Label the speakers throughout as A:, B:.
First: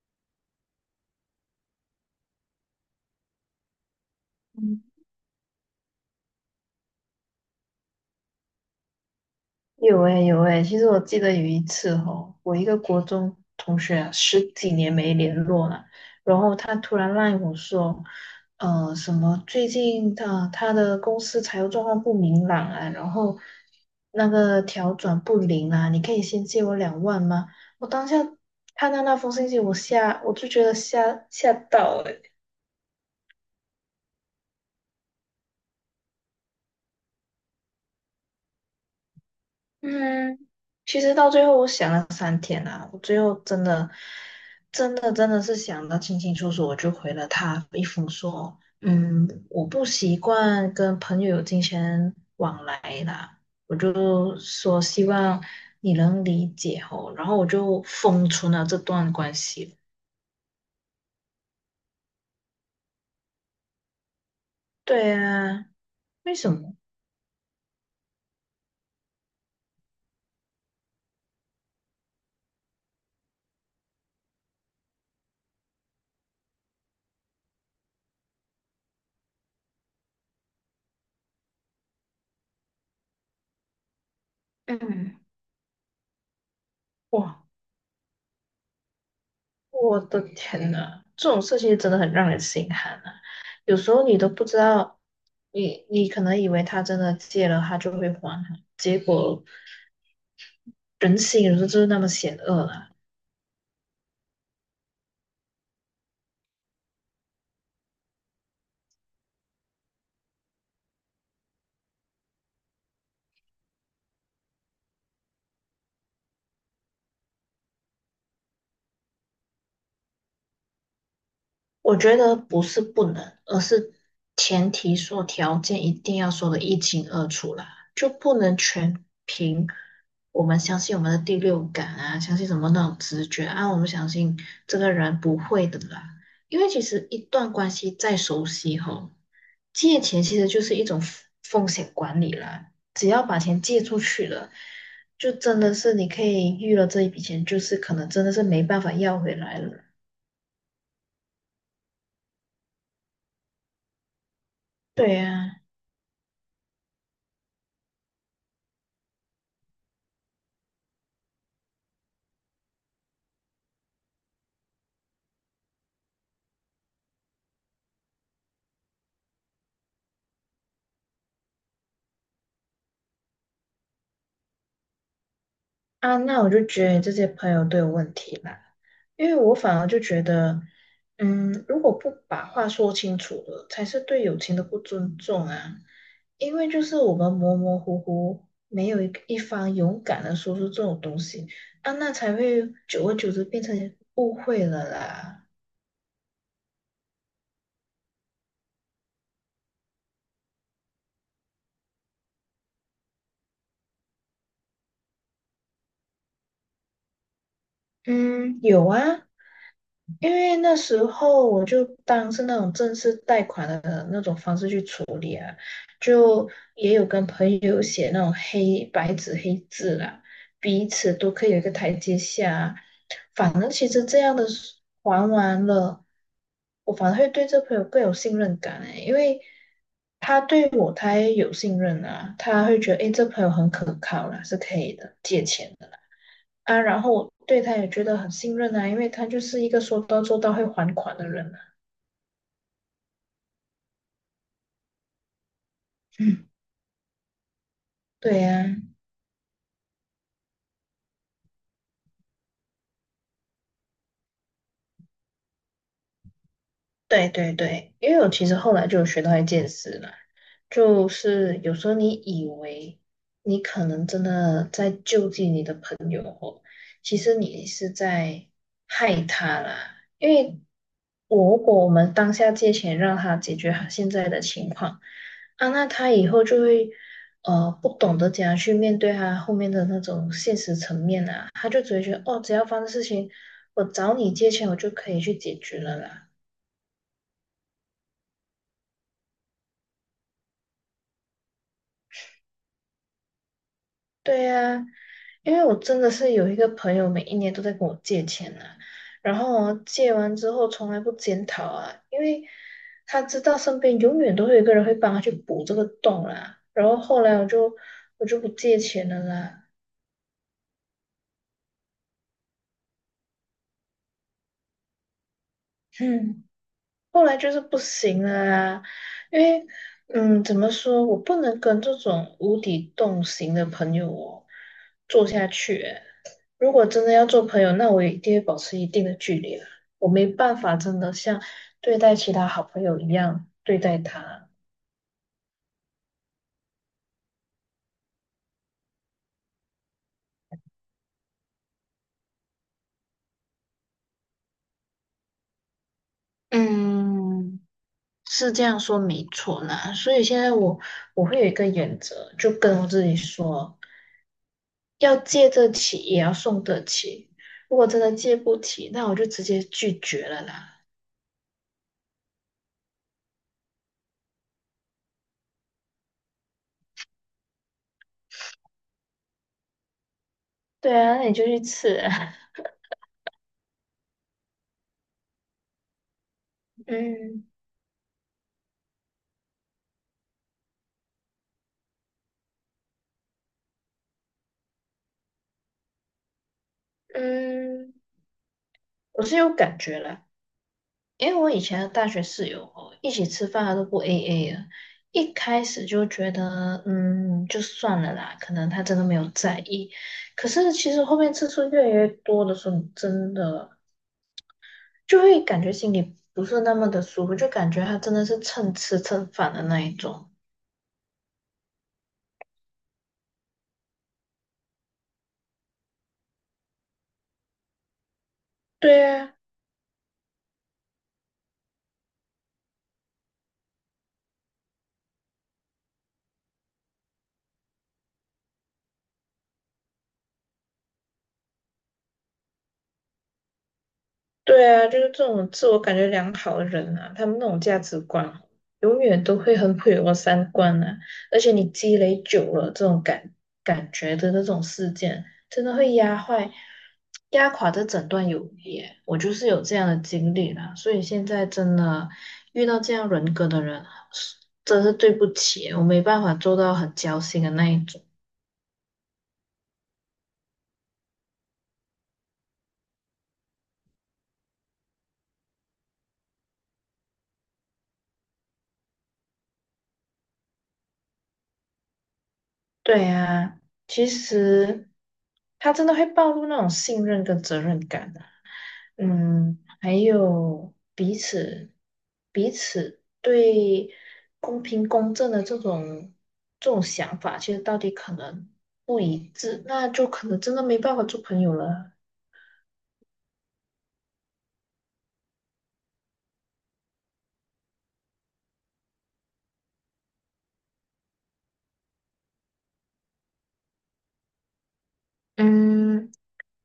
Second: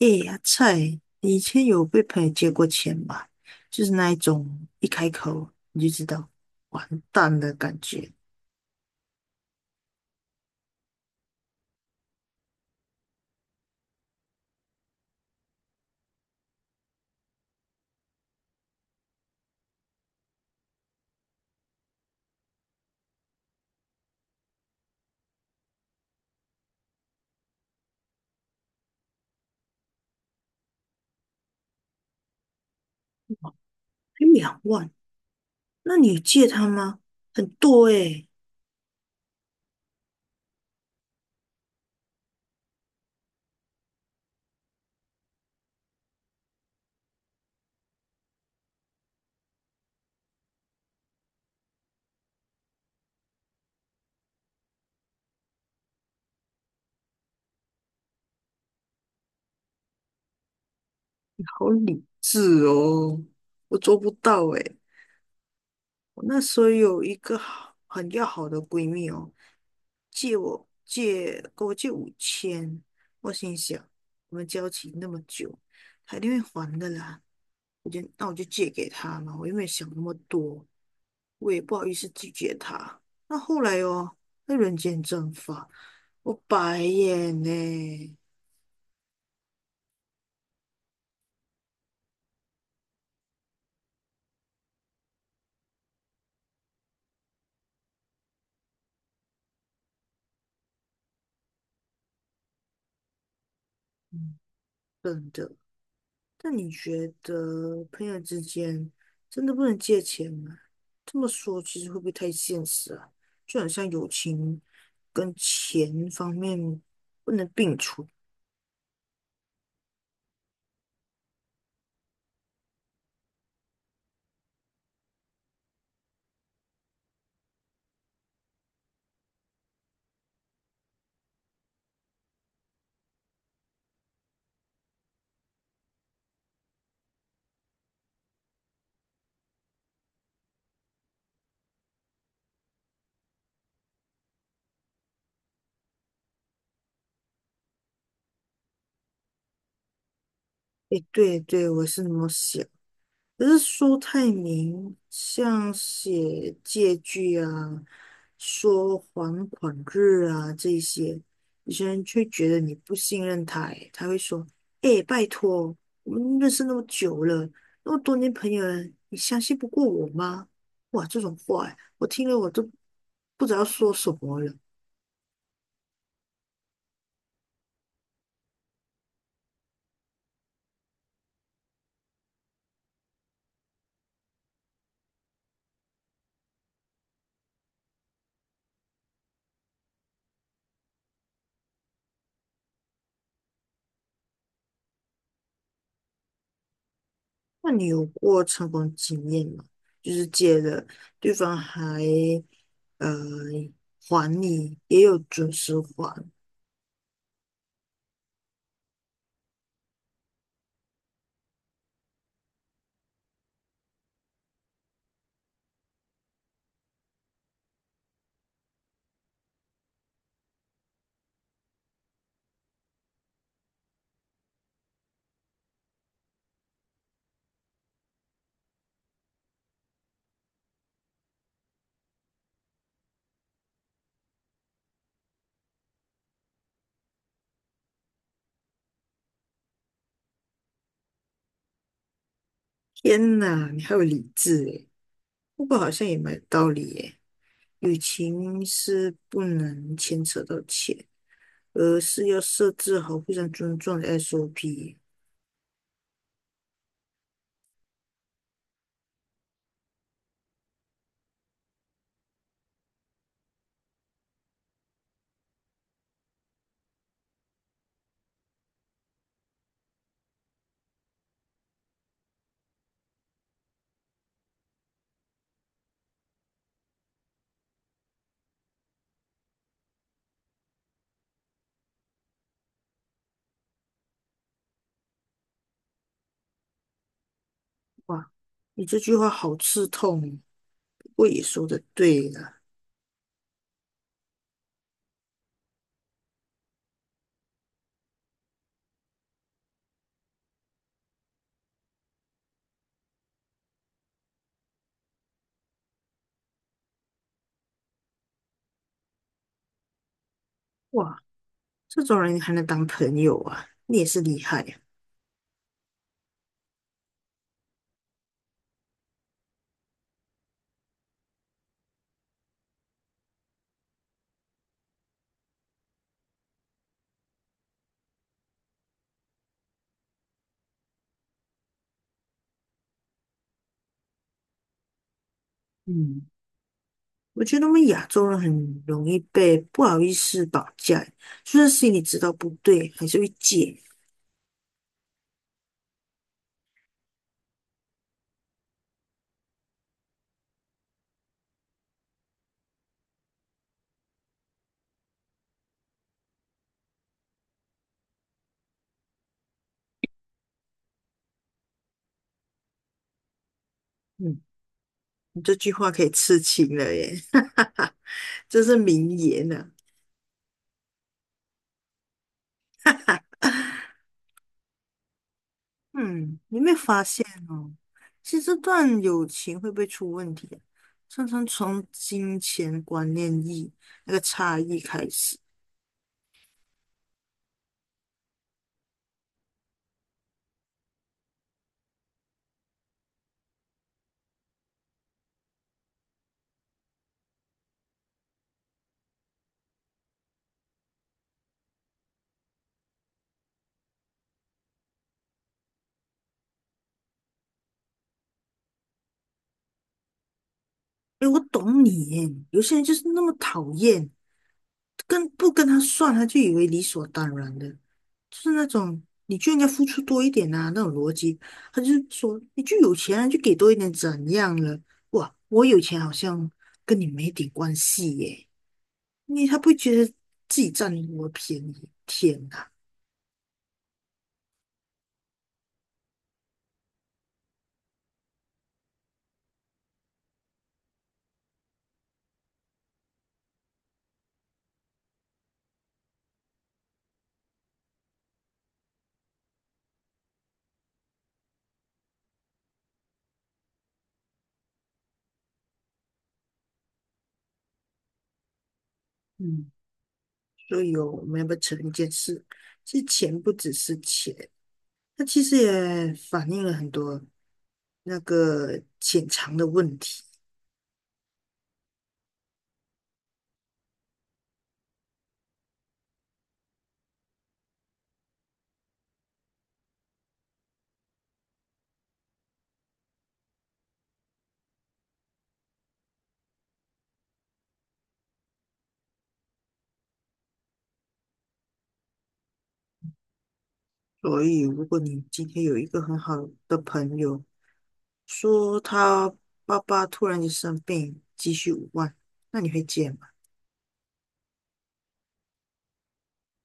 A: 诶，呀，菜，你以前有被朋友借过钱吧？就是那一种一开口你就知道完蛋的感觉。
B: 有诶、有诶、其实我记得有一次哦，我一个国中同学啊十几年没联络了，然后他突然赖我说，什么最近他的公司财务状况不明朗啊，然后那个调转不灵啊，你可以先借我两万吗？我当下看到那封信息，我就觉得吓到了，
A: 才两万，那你有借他吗？很多诶，
B: 嗯，其实到最后我想了三天啊，我最后真的、真的、真的是想的清清楚楚，我就回了他一封说，嗯，我不习惯跟朋友有金钱往来啦，我就说希望你能理解哦，然后我就封存了这段关系。
A: 好理智哦，我做不到诶。
B: 对啊，
A: 我
B: 为
A: 那
B: 什
A: 时候
B: 么？
A: 有一个好很要好的闺蜜哦，借给我五千，我心想我们交情那么久，她一定会还的啦。那我就借给她嘛，我又没有想那么多，我也不好意思拒绝她。那后来哦，那人间
B: 嗯，
A: 蒸发，我白眼
B: 哇，
A: 呢，
B: 我的天呐，这种事情真的很让人心寒啊！有时候你都不知道，你可能以为他真的借了，他就会还啊，结果人心有时候就是那么险恶啊。
A: 嗯，真的。那你觉得朋友之间真的不能借钱吗？这么说其实会不会太现实啊？就很像友情跟钱方面不能并存。
B: 我觉得不是不能，而是前提说条件一定要说的一清二楚啦，就不能全凭我们相信我们的第六感啊，相信什么那种直觉啊，我们相信这个人不会的啦。因为其实一段关系再熟悉吼，借钱其实就是一种风险管理啦，只要把钱借出去了。就真的是你可以预了这一笔钱，就是可能真的是没办法要回来了。
A: 诶，对对，我是那么想。可是苏太明
B: 对呀、
A: 像写借据啊、说还款日啊这些，有些人却觉得你不信任他欸，他会说：“哎、拜托，我们认识那么久了，那么多年朋友了，你相信不过我吗？”哇，这种话欸，我听了我都不知道说什么了。
B: 啊，那我就觉得你这些朋友都有问题啦，因为我反而就觉得，嗯，如果不把话说清楚了，才是对友情的不尊重啊。因为就是我们模模糊糊，没有一方勇敢的说出这种东西啊，那才会久而久之变成误会了啦。
A: 那你有过成功经验吗？就是借了，对方呃还你，也有准时还。
B: 嗯，有啊，因为那时候我就当是那种正式贷款的那种方式去处理啊，就也有跟朋友写那种黑白纸黑字啦，彼此都可以有一个台阶下啊。反正其实这样的是还完了，我反而会对这朋友更有信任感诶，因为他对我他也有信任啊，他会觉得诶，这朋友很可靠啦，是可以的，借钱的。啊，然后我对他也觉得很信任啊，因为他就是一个说到做到会还款的人啊。
A: 天呐，你还有理智诶，不过好像也蛮有
B: 嗯，
A: 道理耶。友
B: 对
A: 情
B: 呀、
A: 是不能牵扯到钱，而是要设置好互相尊重的 SOP。
B: 对对对，因为我其实后来就有学到一件事啦，就是有时候你以为你可能真的在救济你的朋友哦，其实你是在害他啦。因为我如果我们当下借钱让他解决他现在的情况啊，那他以后就会不懂得怎样去面对他后面的那种现实层面啊，他就只会觉得哦，只要发生事情，我找你借钱我就可以去解决了啦。
A: 哇，你这句话好刺痛哦，不过也说的对了。
B: 对呀、因为我真的是有一个朋友，每一年都在跟我借钱啊，然后哦借完之后从来不检讨啊，因为他知道身边永远都会有一个人会帮他去补这个洞啦。然后后来我就不借钱了啦，
A: 哇，这种人还能当朋友啊，你也是厉害呀。
B: 嗯，后来就是不行了啦，因为嗯，怎么说，我不能跟这种无底洞型的朋友哦做下去欸如果真的要做朋友，那我一定会保持一定的距离啊。我没办法真的像对待其他好朋友一样对待他。
A: 嗯，我觉得我们亚洲人很容易被不好意思绑架，就算心里知道不对，还是会借。
B: 嗯，是这样说没错啦。所以现在我我会有一个原则，就跟我自己说，要借得起也要送得起。如果真的借不起，那我就直接拒绝了啦。
A: 嗯。你这句话可以刺青了耶，这是名言呢、
B: 对啊，那你就去吃啊。
A: 啊 嗯，你有没有 发现
B: 嗯
A: 哦？其实这段友情会不会出问题啊？常常从金钱观念那个差异开始。
B: 嗯，我是有感觉啦。因为我以前的大学室友哦，一起吃饭他都不 AA 了。一开始就觉得，嗯，就算了啦，可能他真的没有在意。可是其实后面次数越来越多的时候，真的就会感觉心里不是那么的舒服，就感觉他真的是蹭吃蹭饭的那一种。
A: 诶，我懂你耶，有些人就是那么讨厌，跟不跟他算，他就以为理所当然的，就是那种
B: 对啊，
A: 你就应该付出多一点啊那种逻辑。他就说你就有钱啊，就给多一点怎样了？哇，我有钱好像跟你没点关系耶。因为他不会觉得自己占我便宜？天呐，
B: 对啊，就是这种自我感觉良好的人啊，他们那种价值观永远都会很毁我三观啊！而且你积累久了，这种感觉的那种事件，真的会压坏、压垮这整段友谊耶我就是有这样的经历啦，所以现在真的遇到这样人格的人，是真是对不起，我没办法做到很交心的那一种。
A: 嗯，所以哦，我们要不要承认一件事？是钱不只是钱，它其实也反映了很多那个潜藏的问题。
B: 对啊，其实他真的会暴露那种信任跟责任感的。嗯，还有彼此对公平公正的这种想法，其实到底可能不一致，那就可能真的没办法做朋友了。
A: 所以，如果你今天有一个很好的朋友，说他爸爸突然间生病，急需五万，那你会借吗？
B: 嗯，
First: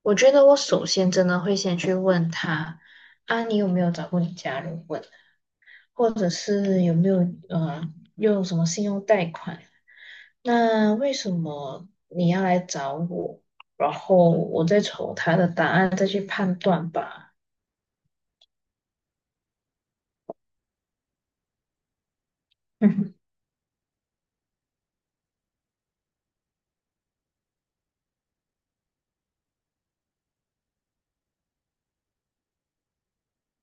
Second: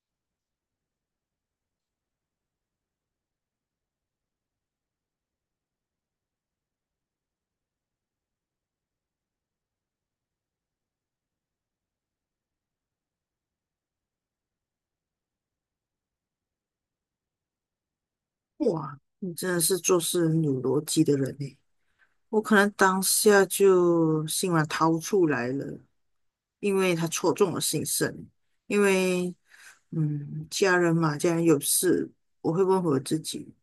B: 我觉得我首先真的会先去问他，啊，你有没有找过你家人问，或者是有没有呃用什么信用贷款？那为什么你要来找我？然后我再瞅他的答案再去判断吧。
A: 哇，你真的是做事很有逻辑的人呢。我可能当 下就心软掏出来了，因为他戳中我心声。因为，嗯，家人嘛，家人有事，我会问我自己，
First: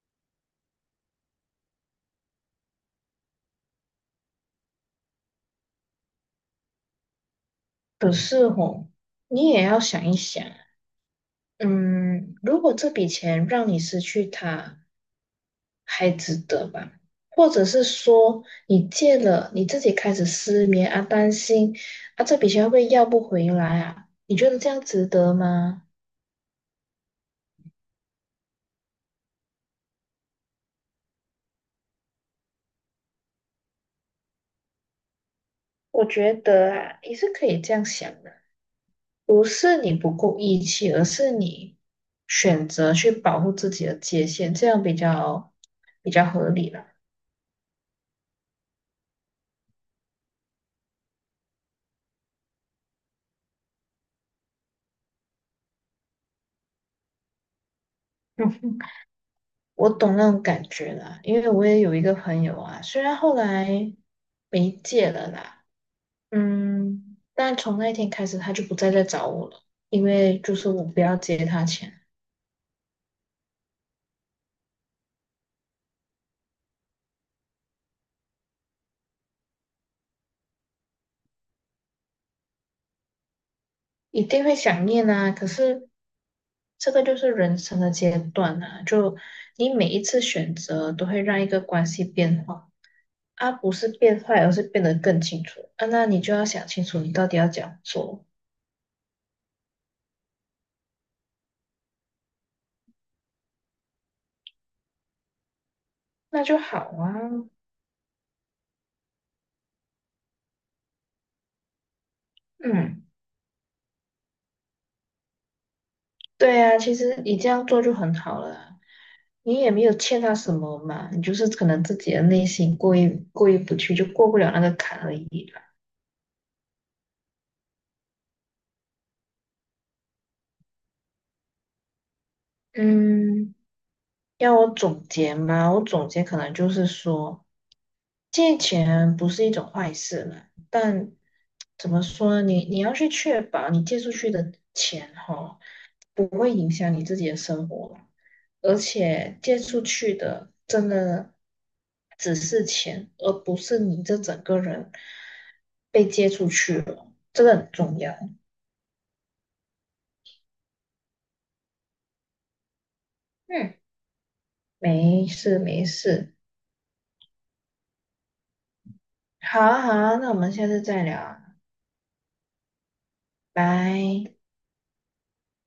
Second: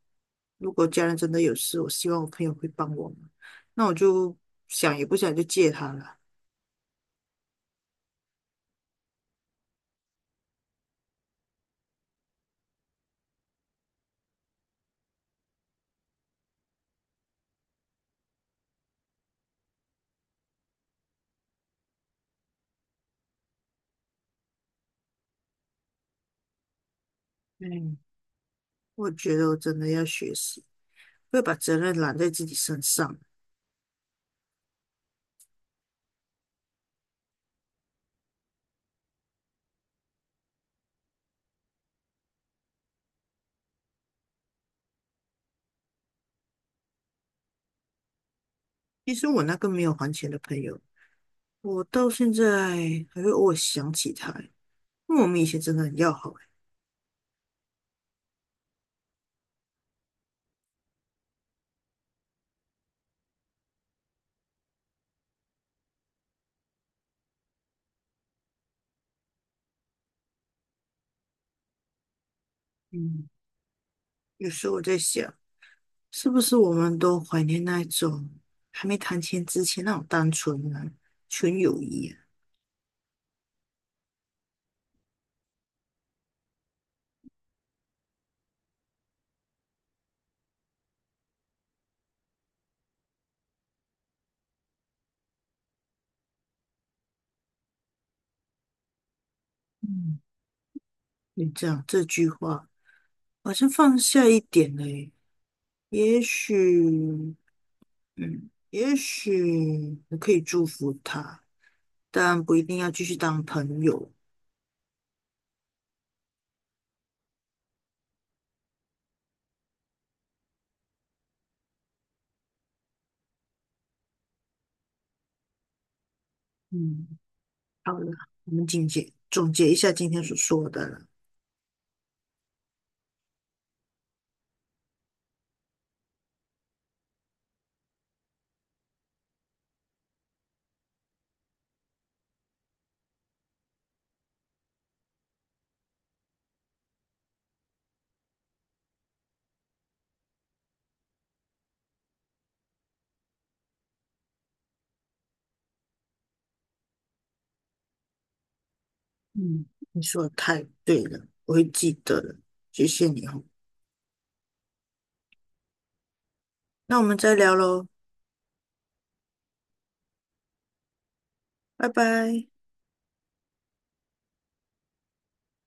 A: 如果家人真的有事，我希望我朋友会帮我吗？那我就想也不想就借他了。
B: 可是哦，你也要想一想，嗯，如果这笔钱让你失去它，还值得吧？或者是说，你借了，你自己开始失眠啊，担心啊，这笔钱会不会要不回来啊？你觉得这样值得吗？
A: 嗯。我觉得我真的要学习，不要把责任揽在自己身上。
B: 我觉得啊，也是可以这样想的。不是你不够义气，而是你选择去保护自己的界限，这样比较合理了。
A: 其实我那个没有还钱的朋友，我到现在还会偶尔想起他欸，因为我们以前真的很要好。
B: 嗯我懂那种感觉啦，因为我也有一个朋友啊，虽然后来没戒了啦，嗯，但从那一天开始他就不再来找我了，因为就是我不要借他钱，
A: 嗯，有时候我在想，是不是我们都怀念那一种还没谈钱之前那种单纯啊、纯友谊啊？
B: 一定会想念啊，可是。这个就是人生的阶段啊，就你每一次选择都会让一个关系变化。啊，不是变坏，而是变得更清楚啊。那你就要想清楚，你到底要怎样做，
A: 嗯，你这句话好像放下一点了耶也
B: 那就好
A: 许，
B: 啊。
A: 也许我可以祝福他。但不一定要
B: 嗯，
A: 继续当朋友。
B: 对啊，其实你这样做就很好了啊你也没有欠他什么嘛，你就是可能自己的内心过意不去，就过不了那个坎而已啦。
A: 嗯，好了，我们总结总结一下今天所说的了。
B: 嗯，要我总结吗？我总结可能就是说，借钱不是一种坏事嘛，但怎么说呢？你你要去确保你借出去的钱哈，不会影响你自己的生活啦而且借出去的真的只是钱，而不是你这整个人被借出去了，这个很重要。
A: 嗯，你说的太对了，我会记得的，谢谢你哦。
B: 嗯，没事没事，
A: 那我们再聊喽，
B: 好啊好啊，那我们下次再聊啊
A: 拜拜。
B: 拜。